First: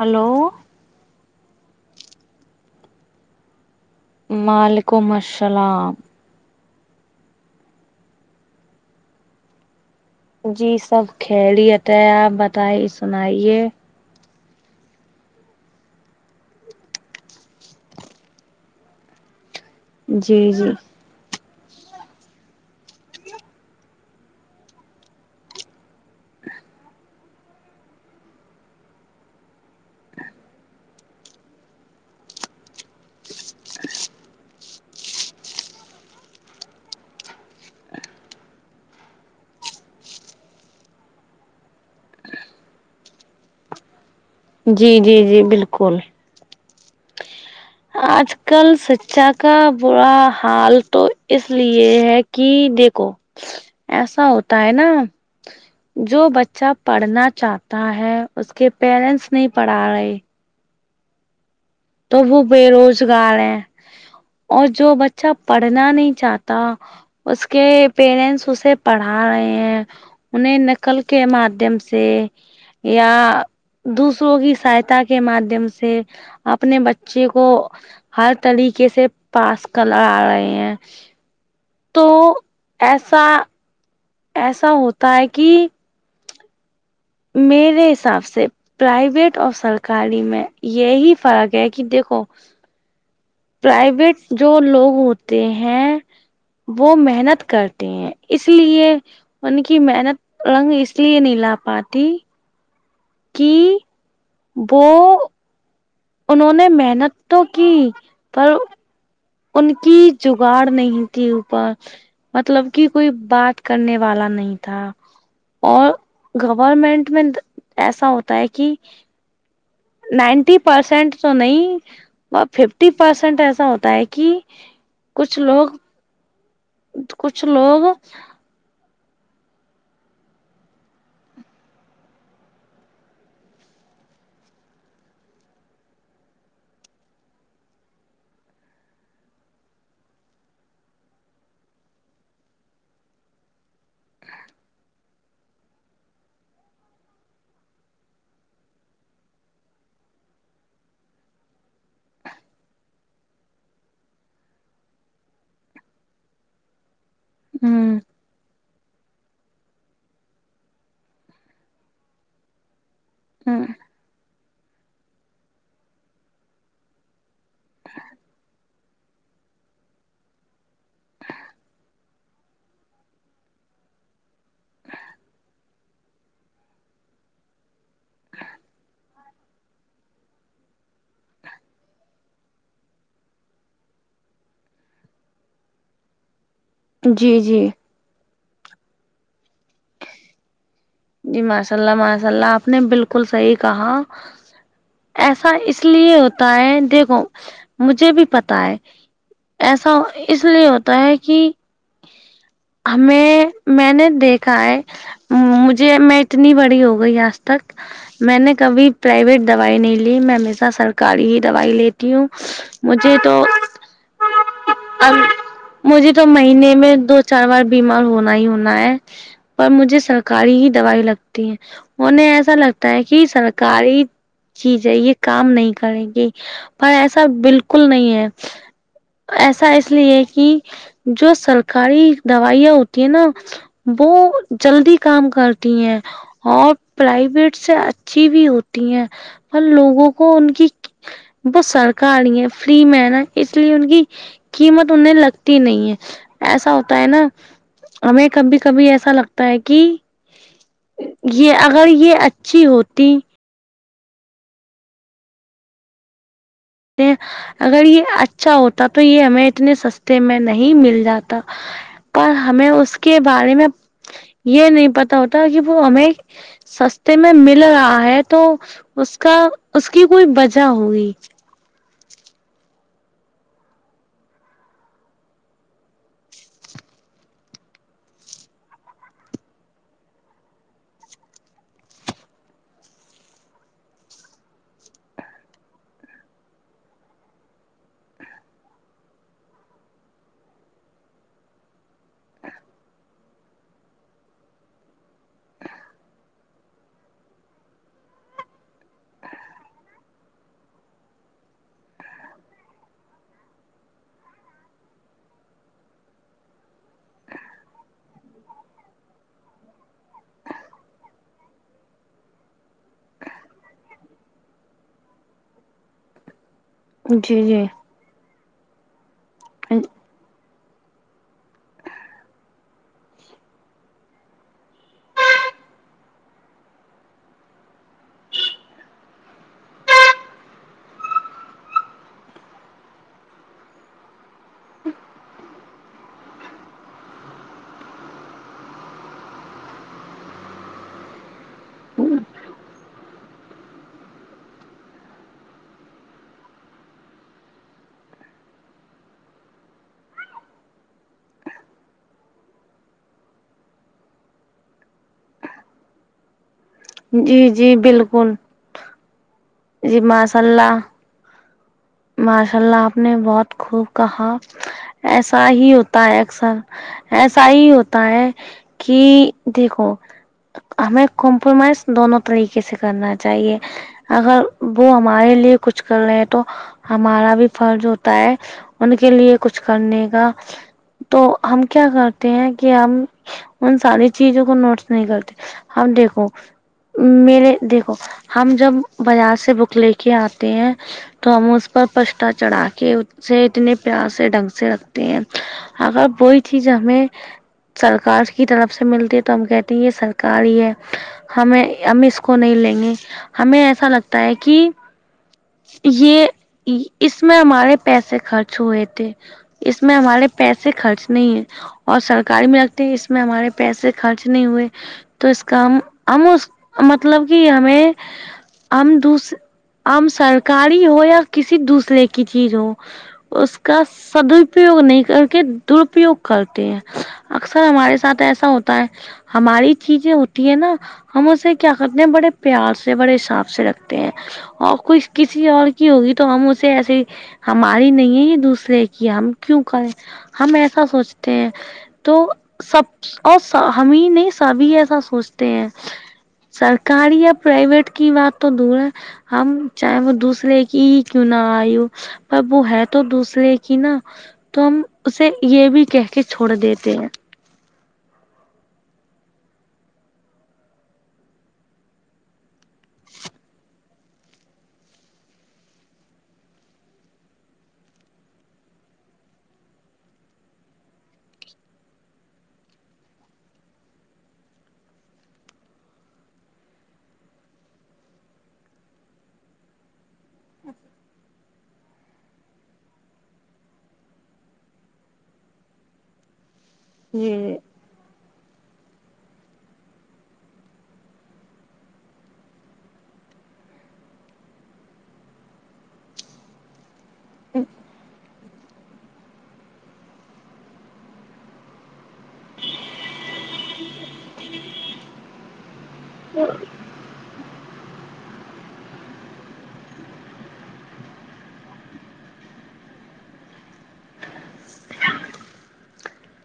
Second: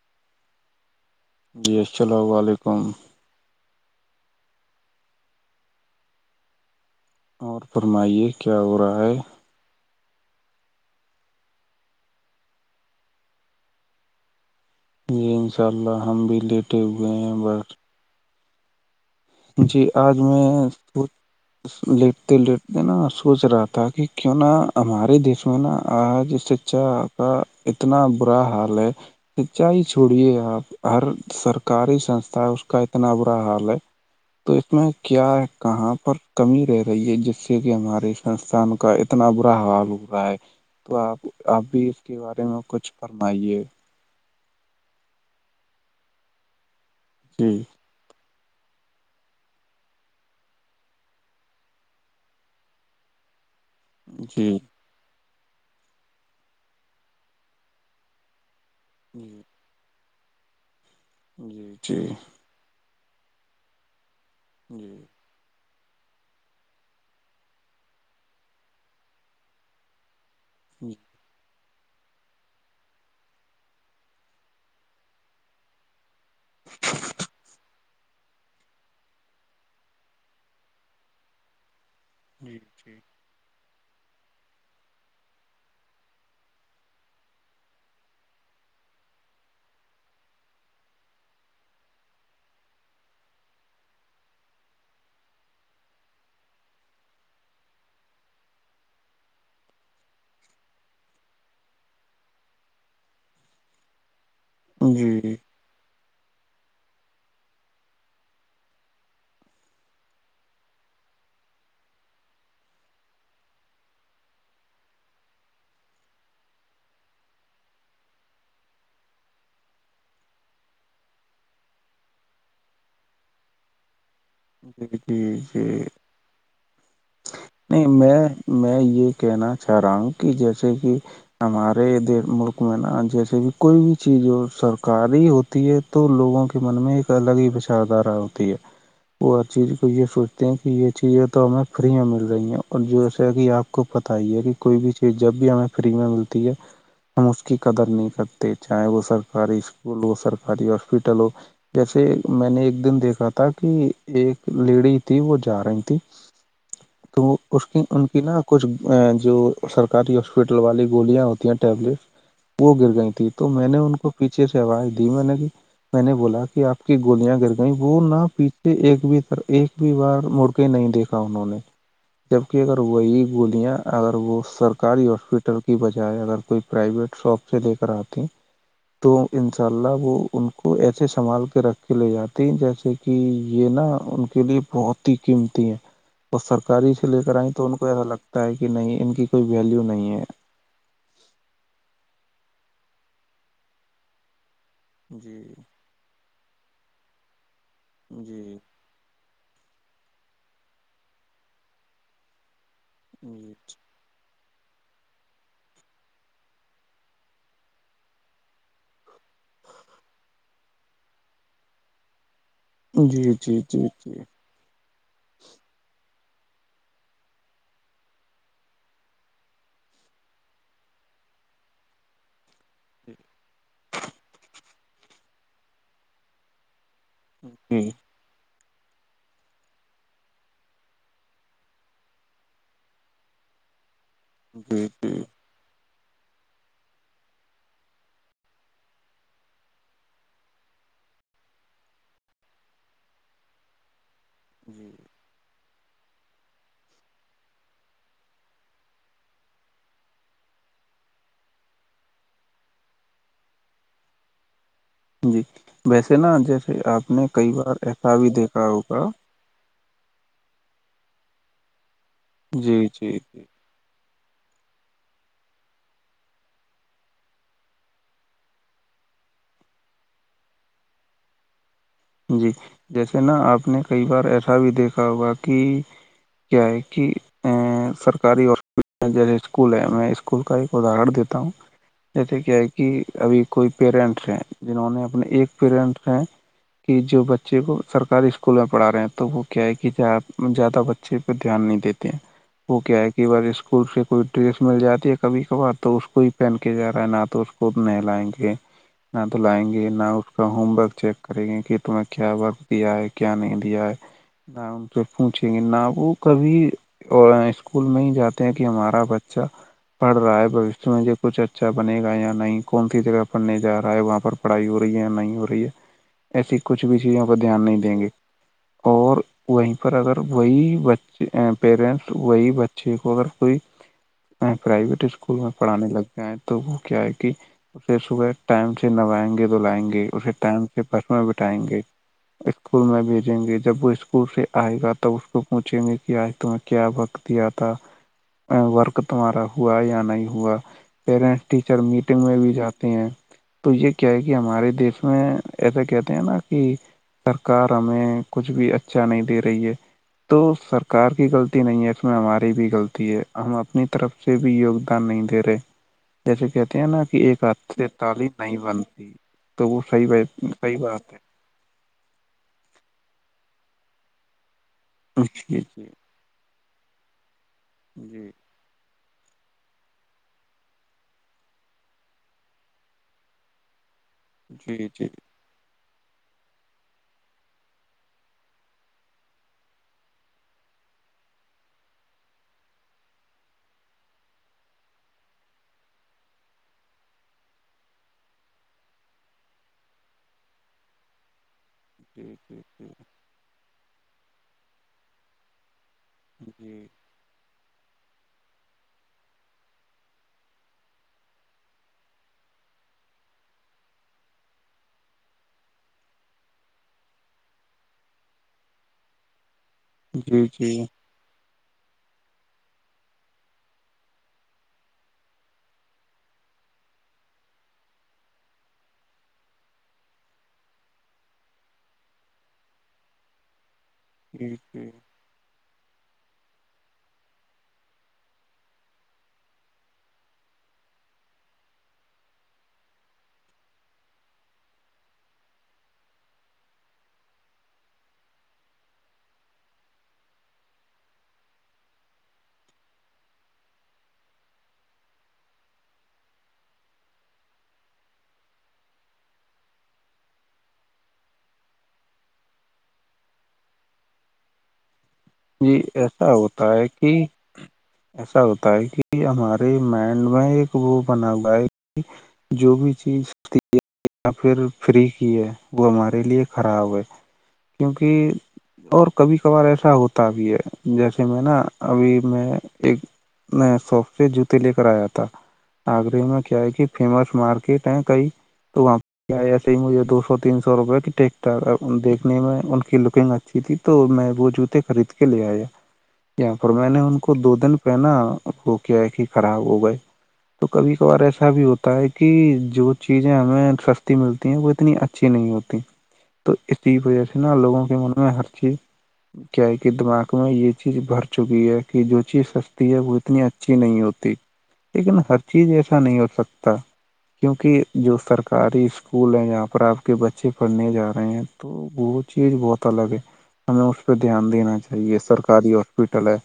hello جی السلام علیکم وعلیکم السلام اور فرمائیے کیا ہو رہا ہے جی سب کھیلتا ہے آپ بتائیے سنائیے جی ان شاء اللہ ہم بھی لیٹے ہوئے ہیں بٹ جی آج جی میں جی لیٹتے لیٹتے نا سوچ رہا تھا کہ کیوں نہ ہمارے دیس میں نا آج سے اچا کا اتنا برا حال ہے سچائی چھوڑیے آپ ہر سرکاری سنستھا ہے اس کا اتنا برا حال ہے تو اس میں کیا ہے کہاں پر کمی رہ رہی ہے جس سے کہ ہمارے سنسھان کا اتنا برا حوال ا رہا ہے تو آپ اب بھی اس کے بارے میں کچھ پڑھنا ہی ہے جی جی جی بالکل جی آج کل شکچا کا برا حال تو اس لیے ہے کہ دیکھو ایسا جی ہوتا ہے نا جو بچہ پڑھنا چاہتا ہے اس کے پیرنٹس جی نہیں پڑھا رہے جی ٹھیک تو وہ بے روزگار ہے اور جو جی بچہ پڑھنا نہیں چاہتا اس کے پیرنٹس اسے پڑھا رہے ہیں انہیں نکل کے ماددھیم سے یا دوسروں کی سہاتا کے مادادھیم سے اپنے بچے کو ہر طریقے سے پاس کر لا رہے ہیں تو جی ٹھیک [unintelligible] ایسا ایسا ہوتا ہے کہ میرے حساب سے پرائیویٹ اور سرکاری میں یہی فرق ہے کہ دیکھو پرائیویٹ جو لوگ ہوتے ہیں وہ محنت کرتے ہیں اس لیے انن کی محنت رنگ اس لیے نہیں لا پاتی [unintelligible] کہ وہو [unintelligible] جی انہوں نے محنت تو کی پر ان کی جگاڑ نہیں تھی اوپر مطلب کہ کوئی بات کرنے والا نہیں تھا اور گورنمنٹ میں ایسا ہوتا ہے کہ نائنٹی پرسینٹ تو نہیں ب ففٹی پرسینٹ ایسا ہوتا ہے کہ جی جی کچھ جی لوگ [unintelligible] کچھ لوگ نہیں میں میں یہ کہنا چاہ رہا ہوں کہ جیسے کہ ہمارے د ملک میں نا جیسے بھی کوئی بھی چیز ہو سرکاری ہوتی ہے تو لوگوں کے من میں ایک الگ ہی بچاردھارا ہوتی ہے وہ ہر چیز کو یہ سوچتے ہیں کہ یہ چیزیں تو ہمیں فری میں مل رہی ہیں اور جیس کہ آپ کو پت ہی ہے کہ کوئی بھی چیز جب بھی ہمیں فری میں ملتی ہے [unintelligible] ہم اس کی قدر نہیں کرتے چاہے وہ سرکاری اسکول ہو سرکاری ہاسپیٹل ہو جیسے میں نے ایک دن دیکھا تھا کہ ایک لیڈی تھی وہ جا رہی تھی تو وہ اس ہ کی ان کی نہا کچھ [unintelligible] ا جو سرکاری ہاسپٹل والی گولیاں ہوتی ہیں ٹیبلیٹس وہ گر گئی تو ہ میں نے ان کو پیچھے سے آواز دی میں نے کہ میں نے بولا کہ آپ کی گولیاں گر کہ وہ نہ پیچھے ایک بھی طر ایک بھی بار مڑ کے نہیں دیکھا انہوں نے [unintelligible] جبکہ اگر وہی گولیاں اگر وہ سرکاری ہاسپیٹل کی بجائے اگر کوئی پرائیویٹ شاپ سے لے کر آتی ہیں تو ان شاء اللہ وہ ان کو ایسے سنبھال کے رکھ کے لے جاتی ہیں جیسے کہ یہ نا ان کے لیے بہت ہی قیمتی ہیں تو سرک گاڑاری سے لے کر جی آئیں جی تو ان کو ایسا لگتا ہے کہ نہیں ان کی کوئی ویلیو نہیں ہے [unintelligible] جی ماشاء اللہ ماشاء اللہ آپ نے بالکل صحیح کہا جی ایسا اس اس لیے ہوتا ہے دیکھو مجھے بھی جی پتا ہے ایسا اس لیے ہوتا ہے کہ ہمیں جی میں نے دیکھ کائے مجھے میں اتنی بڑی ہو گئی آج تک میں نے کبھی پرائیویٹ دوائی نہیں لی میں ہمیشہ سرکاری ہی دوائی لیتی ہوں مجھے جی جی تو جی جی اب مجھے تو مہینے میں دو چار بار بیمار ہونا ہی ہونا ہے پر مجھے سرکاری ہی دوائی لگتی ہیں انہیں ایسا لگتا ہے کہ سرکاری چیز ہے یہ کام نہیں کریں گی پر ایسا بالکل جی نہیں ہے ایسا اس لیے کہ جو سرکاری دوائیاں ہوتی ہیں نا وہ جی جلدی جی کام کر ہیں اور پرائیویٹ سے اچھی بھی ہوتی ہیں ہ لوگوں کو ان کی وہ سرکاری ہے فری مین ہے اس لیے ان کی جی قیمت انیں لگتی نہیں ہے ایسا ہوتا ہے نا ہمیں کبھی کبھی ایسا لگتا ہے کہ یہ اگر یہ اچھی ہوتی جی ویسے نا جیسے آپ نے کئی بار اگر یہ ایسا بھی اچھا دیکھا ہوتا تو ہوگا یہ ہمیں اتنے س میں نہیں مل جاتا پر ہمیں جی اس جی کے جی بارے میں یہ نہیں پتا ہوتا کہ وہ ہمیں سستے میں مل رہا ہے تو اس کا اس کی کوئی وجہ ہوگی جی جیسے نا آپ نے کئی بار ایسا بھی دیکھا ہوگا کہ کیا ہے کہ ا سرکاری ہپٹ جیسے اسکول ہے میں اسکول کا ایک اداہرن دیتا ہوں جیسے کیا ہے کہ ابھی کوئی پییرنٹس ہیں جنہوں نے اپنے ایک پییرنٹس ہیں کہ جو بچے کو سرکاری اسکول میں پڑھا رہے ہیں تو وہ کیا ہے کہ زیادہ بچے اچے پہ دھیان نہیں دیتے وہ کیا ہے کہ بار اسکول سے کوئی ڈریس مل جاتی ہے کبھی کبھار تو اس کو ہی پہن کے جا رہا ہے نہ تو خود نہیں لائیں گے نہ تو لائیں گے نہ اس کا ہوم ورک چیک کریں گے کہ تمہیں کیا وقت دیا ہے کیا نہیں دیا ہے نہ ان پ پوچھیں گے نہ وہ کبھی اور اسکول میں ہی جاتے ہیں کہ ہمارا بچہ پڑھ رہا ہے بھشیہ میں یہ کچھ اچھا بنے گا یا نہیں کون سی جگہ پڑھنے جا رہا ہے وہاں پر پڑھائی ہو رہی ہے یا نہیں ہو رہی ہے ایسی کچھ بھی چیزوں کا جی دھیان نہیں جی دیں گے اور وہیں پر اگر وہی بچے پیرنٹس وہی بچے کو اگر کوئی پرائیویٹ اسکول میں پڑھانے لگ گیا ہے تو وہ کیا ہے کہ اسے صبح ٹائم سے نبائیں گے دلائیں گے اسے ٹائم سے بس میں بٹھائیں گے اسکول میں بھیجیں گے جب وہ اسکول سے آئے گا تب اس کو پوچھیں گے کہ آج تمہیں کیا وقت دیا تھا ورک تمہارا ہوا یا نہیں ہوا پیرنٹس ٹیچر میٹنگ میں بھی جاتے ہیں تو یہ کیا ہے کہ ہمارے دیش میں ایسا کیا نا کہ سرکار ہمیں کچھ بھی اچھا نہیں دے رہی ہے تو سرکار کی غلطی نہیں ہے اس میں ہماری بھی غلطی ہے ہم اپنی طرف سے بھی یگدان نہیں دے رہے جیسے کہتے ہیں نا کہ ایک جی ہھ جی سے تالی بالکل نہیں بن تو وہ جی فائی ماشاء اللہ فائیبا ماشاء اللہ آپ نے بہت خوب کہا ایسا جی ہی جی ہوتا ہے اکثر ایسا ہی ہوتا جی ہے کہ دیکھو ہمیں کمپرومائز دونوں طریقے سے کرنا چاہیے اگر جی وہ جی ہمارے لیے کچھ کر رہے ہیں تو ہمارا بھی فرض ہوتا ہے ان کے لیے کچھ کرنے کا تو ہم کیا کرتے ہیں کہ ہم ان ساری چیزوں کو نوٹس نہیں کرتے ہم دیکھو میرے دیکھو ہم جب بازار سے بک لے کے آتے ہیں تو پر جی پچھتا جی چڑھا کے جی اس سے اتنے پیار سے ڈھنگ سے رکھتے ہیں اگر کوئی چیز جی ہمیں سرکار کی طرف سے ملتی ہے تو ہم کہتے ہیں یہ سرکار ہی ہے ہمیں ہم اس کو نہیں لیں گے ہمیں ایسا لگتا ہے کہ یہ اس میں ہمارے پیسے خرچ ہوئے تھے اس میں ہمارے پیسے جی خرچ نہیں ہے اور سرکاری میں لگتے ہے اس میں ہمارے پیسے خرچ نہیں ہوئے تو اس کا ہم ہم اس مطلب کہ ہمیں ہم دوس ہم سرکاری ہو کسی دوسرے کی چیز ہو اس کا جی سدپیوگ جی نہیں کر کے درپیوگ کرتے ہیں اکثر ہمارے ساتھ ایسا ہوتا ہے ہماری چیزیں ہوتی ہے نا ہم اسے کیا کرتے ہیں بڑے پیار سے بڑے حساباب سے رکھتے ہیں آپ کو کسی اور کی ہوگی تو تو ہم اسے ایسی ہماری نہیں دوسرے کی ہم کیوں کریں ہم ایسا سوچتے ہیں تو سب اور ہمیں نہیں سبھی ایسا سوچتے ہیں سرکاری یا پرائیویٹ کی بات تو دور ہے ہم چاہے وہ دوسرے کی ہی کیوں نہ آئی ہو پر وہ ہے تو دوسرے کی نہا تو ہم اسے یہ جی بھی کہ کے ایسا چھوڑ ہوتا ہے دیتے ہیں کہ ایسا ہوتا ہے کہ ہمارے مائنڈ میں ایک وہ بنا ہوا ہے جو بھی چیز ہوتی ہے یا پھر فری کی ہے وہ ہمارے لیے خراب ہے کیونکہ اور کبھی کبھار ایسا ہوتا بھی ہے جیسے میں نا ابھی میں ایک میں سافٹ وئر جوتے لے کر آیا تھا آگرے میں کیا ہے کہ فیمس مارکیٹ ہے کئی تو وہ کیا ایسے ہی مجھے دو سو تین سو روپئے کی ٹیکٹاک دیکھنے میں ان کی لکنگ اچھی تھی تو میں وہ جوتے خرید کے لے آیا یہاں پر میں نے ان کو دو جی دن پہنا وہ کیا ہے ہی خراب ہو گئے تو کبھی کبھار ایسا بھی ہوتا ہے کہ جو چیزیں ہمیں سستی ملتی ہیں وہ اتنی اچ اچھی نہیں ہوتی تو اسی وجہ سے نا لوگوں کے منوں میں ہر چیز کیا کہ دماغ میں یہ چیز بھر چکی ہے کہ جو چی سستی ہے وہ اتنی اچھی نہیں ہوتی لیکن ہر چیز ایسا نہیں ہو سکتا کیونکہ جو سرکاری اسکول ہیں جہاں پر آپ کے بچے پڑھنے جا رہے ہیں تو وہ چیز بتا لگے ہمیں پہ دھیان دینا چاہیے سرکاری ہاسپٹل ہے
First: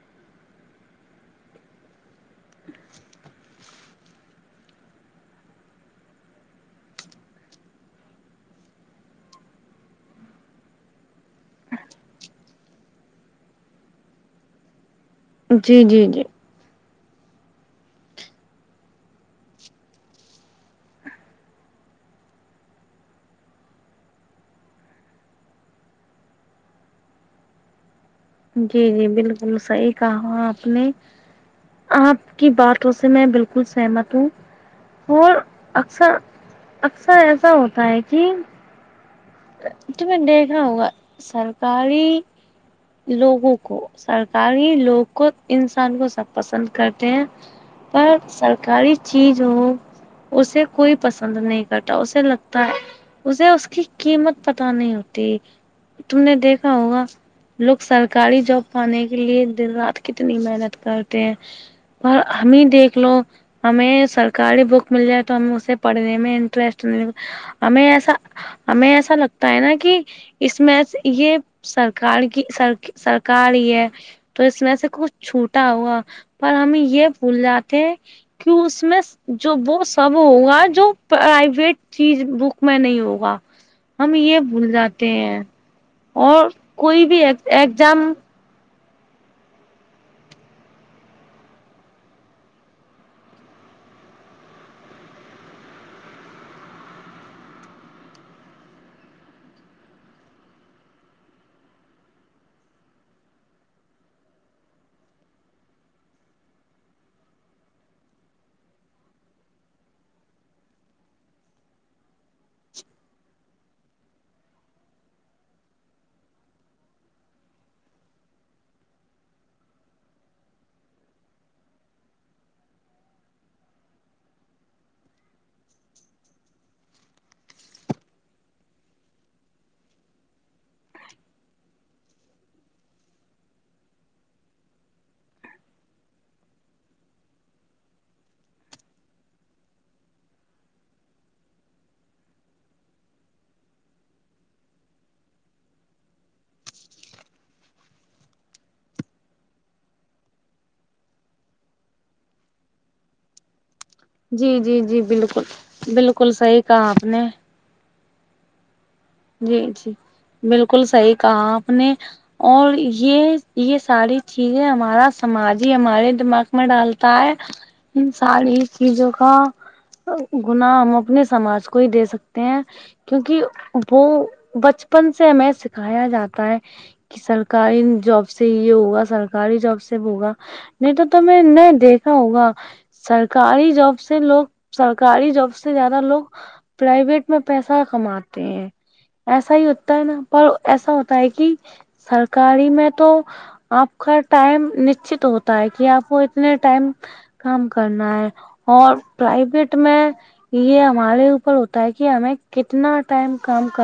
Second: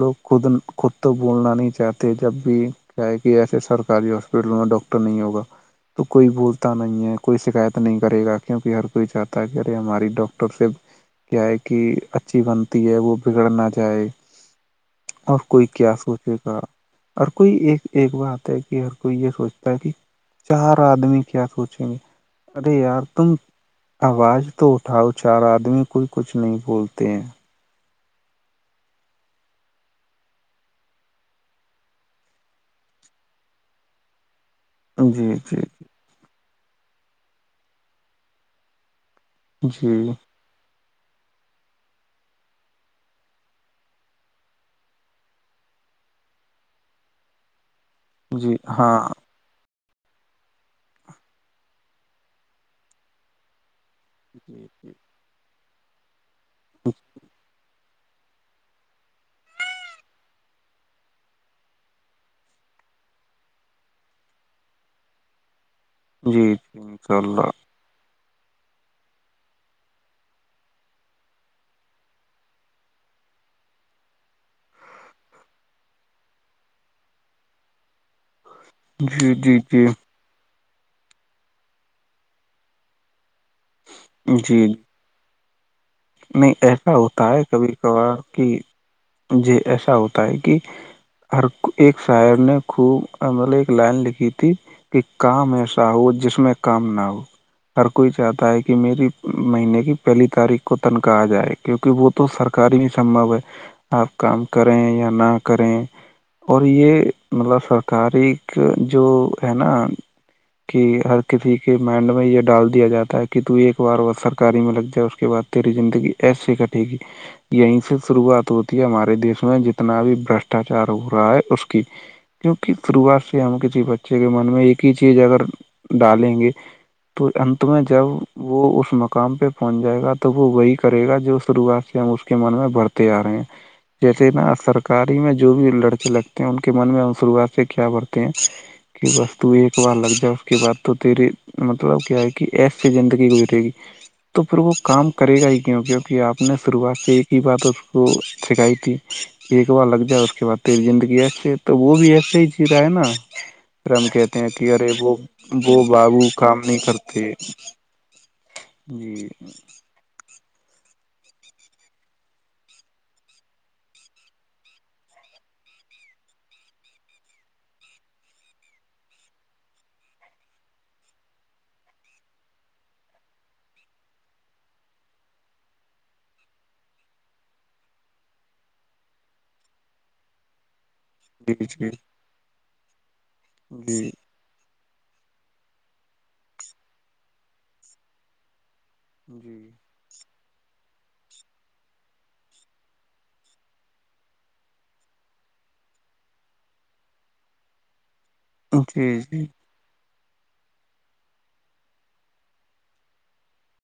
لوگ خود خود تو بولنا نہیں چاہتے جب بھی کیا ہے کہ ایسے سرکاری ہاسپٹلوں میں ڈاکٹر نہیں ہوگا تو کوئی بولتا نہیں ہے کوئی شکایت نہیں کرے گا کیونکہ ہر کوئی چاہتا ہے کہ ارے ہماری ڈاکٹر سے کیا ہے کہ اچھی بنتی ہے وہ بگڑ نہ جائے اور کوئی جی جی کیا جی سوچے جی گا ہر کوئی ایک ایک بات ہے کہ ہر کوئی یہ سوچتا ہے کہ چار آدمی کیا سوچیں گے ارے یار تم آواز تو اٹھاؤ چار آدمی کوئی کچھ نہیں بولتے ہیں جی جی بالکل صحیح کہا آپ نے آپ کی باتوں سے میں بالکل سہمت ہوں جی جی ار اکثر ایسا ہوتا ہے کہ تو جی میں دیکھ رہا ہووںگا سرکاری لوگوں کو سرکار ہی لوگ کو انسان کو سب پسند کرتے ہیں پر جی سرکاری ہاں چیز جو اسے کوئی پسند نہیں کرتا اسے لگتا ہے اسے اس کی قیمت پت جی نہیں ہوتی تم نے دیکھا ہوگا لوگ سرکاری جاب پانے کے لیے دن رات کتنی محنت کرتے ہیں پر ہمیں دیکھ لو ہمیں سرکاری بک مل جائے تو ہم اسے پڑھنے میں جی انٹرسٹ انشاء اللہ ہمیں ایسا ہمیں ایسا لگتا ہے نا کہ اس میں یہ سرکار کی سر سرکار ہی ہے تو اس میں سے کچھ چھوٹا ہوا پر ہم یہ بھول جاتے کہ اس اس میں جی جو جی وہ جی سب ہوگا جو پرائیویٹ چیز بک میں نہیں ہوگا ہم یہ جی بھول جاتے ہیں اور نہیں ایسا کوئی بھی ہوتا ہے کبھی ایگزام کبھار کہ م جے ایسا ہوتا ہے کہ ہر ایک شاعر نے خوب مطلب ایک لائن لکھی تھی کہ کام ایسا ہو جس میں کام نہ ہو ہر کوئی چاہتا ہے کہ میری مہینے کی پہلی تاریخ کو تن کہاہا جائے کیونکہ وہ تو سرکاری نہیں سمبو ہے آپ کام کریں یا نہ کریں اور یہ مطلب سرکاری جو ہے نا کہ ہر کسی کے مائنڈ میں یہ ڈال دیا جاتا ہے کہ تو ایک بار ب سرکاری میں لگ جائے اس کے بعد تری زندگی ایسی کٹے گی یہیں سے شروعات ہوتی ہے ہمارے دیش میں جتنا بھی برشٹاچار ہو رہا ہے اس کی کیونکہ شروعات سے ہم کسی بچے کے من میں ایک ہی چیز اگر ڈالیں گے تو اننت میں جب وہ اس مقام پہ پہنچ جائے گا تو تو وہ وہی کرے گا جو شروعات سے ہم اس کے من میں بڑھتے آ رہے ہیں جیسے نا سرکاری میں جو بھی لڑکے لگتے ہیں ان کے من میں ہم شروعات سے کیا بڑھتے ہیں کہ وستو ایک بار لگ جائے اس کے بعد تو تیرے مطلب کیا ہے کہ ایسسی زندگی گزرے گی تو پھر وہ کام کرے گا ہی کیوں کیونکہ آپ نے شروعات سے ایک ہی بات اس کو سکھائی تھی ایک بار لگ جائے اس کے بعد تیری زندگی ایسی ہے تو وہ بھی ایسے ہی چی رہا ہے نا پھر ہم کہتے ہیں جی کہ جی ارے جی وہ بالکل وہ بابو بالکل کام صحیح نہیں کہا آپ کرتے نے جی جی جی بالکل صحیح کہا آپ نے اور یہ یہ ساری چیزیں ہمارا سماج ہی ہمارے دماغ میں ڈالتا ہے ساری چیزوں کا گنااہ ہم اپنے سماج کو ہی دے سکتے ہیں کیونکہ وہ بچپن سے ہمیں سکھایا جاتا ہے کہ سرکاری جاب سے یہ ہوگا سرکاری جاب سے ہوگا نہیں تو تو میں جی نہیں جی دیکھا ہوگا سرکاری جاب جی سے لوگ سرکاری جاب سے زیادہ لوگ پرائویٹ میں پیسہ کماتے ہیں ایسا جی ہی ہوتا ہے نا پر ایسا ہوتا ہے کہ سرکاری میں تو آپ کا ٹائم نشچت ہوتا ہے کہ آپ کو اتنے ٹائم کام کرنا اور جی جی پرائیویٹ میں یہ ہمارے اوپر ہوتا ہے کہ ہمیں کتنا ٹائم کام کر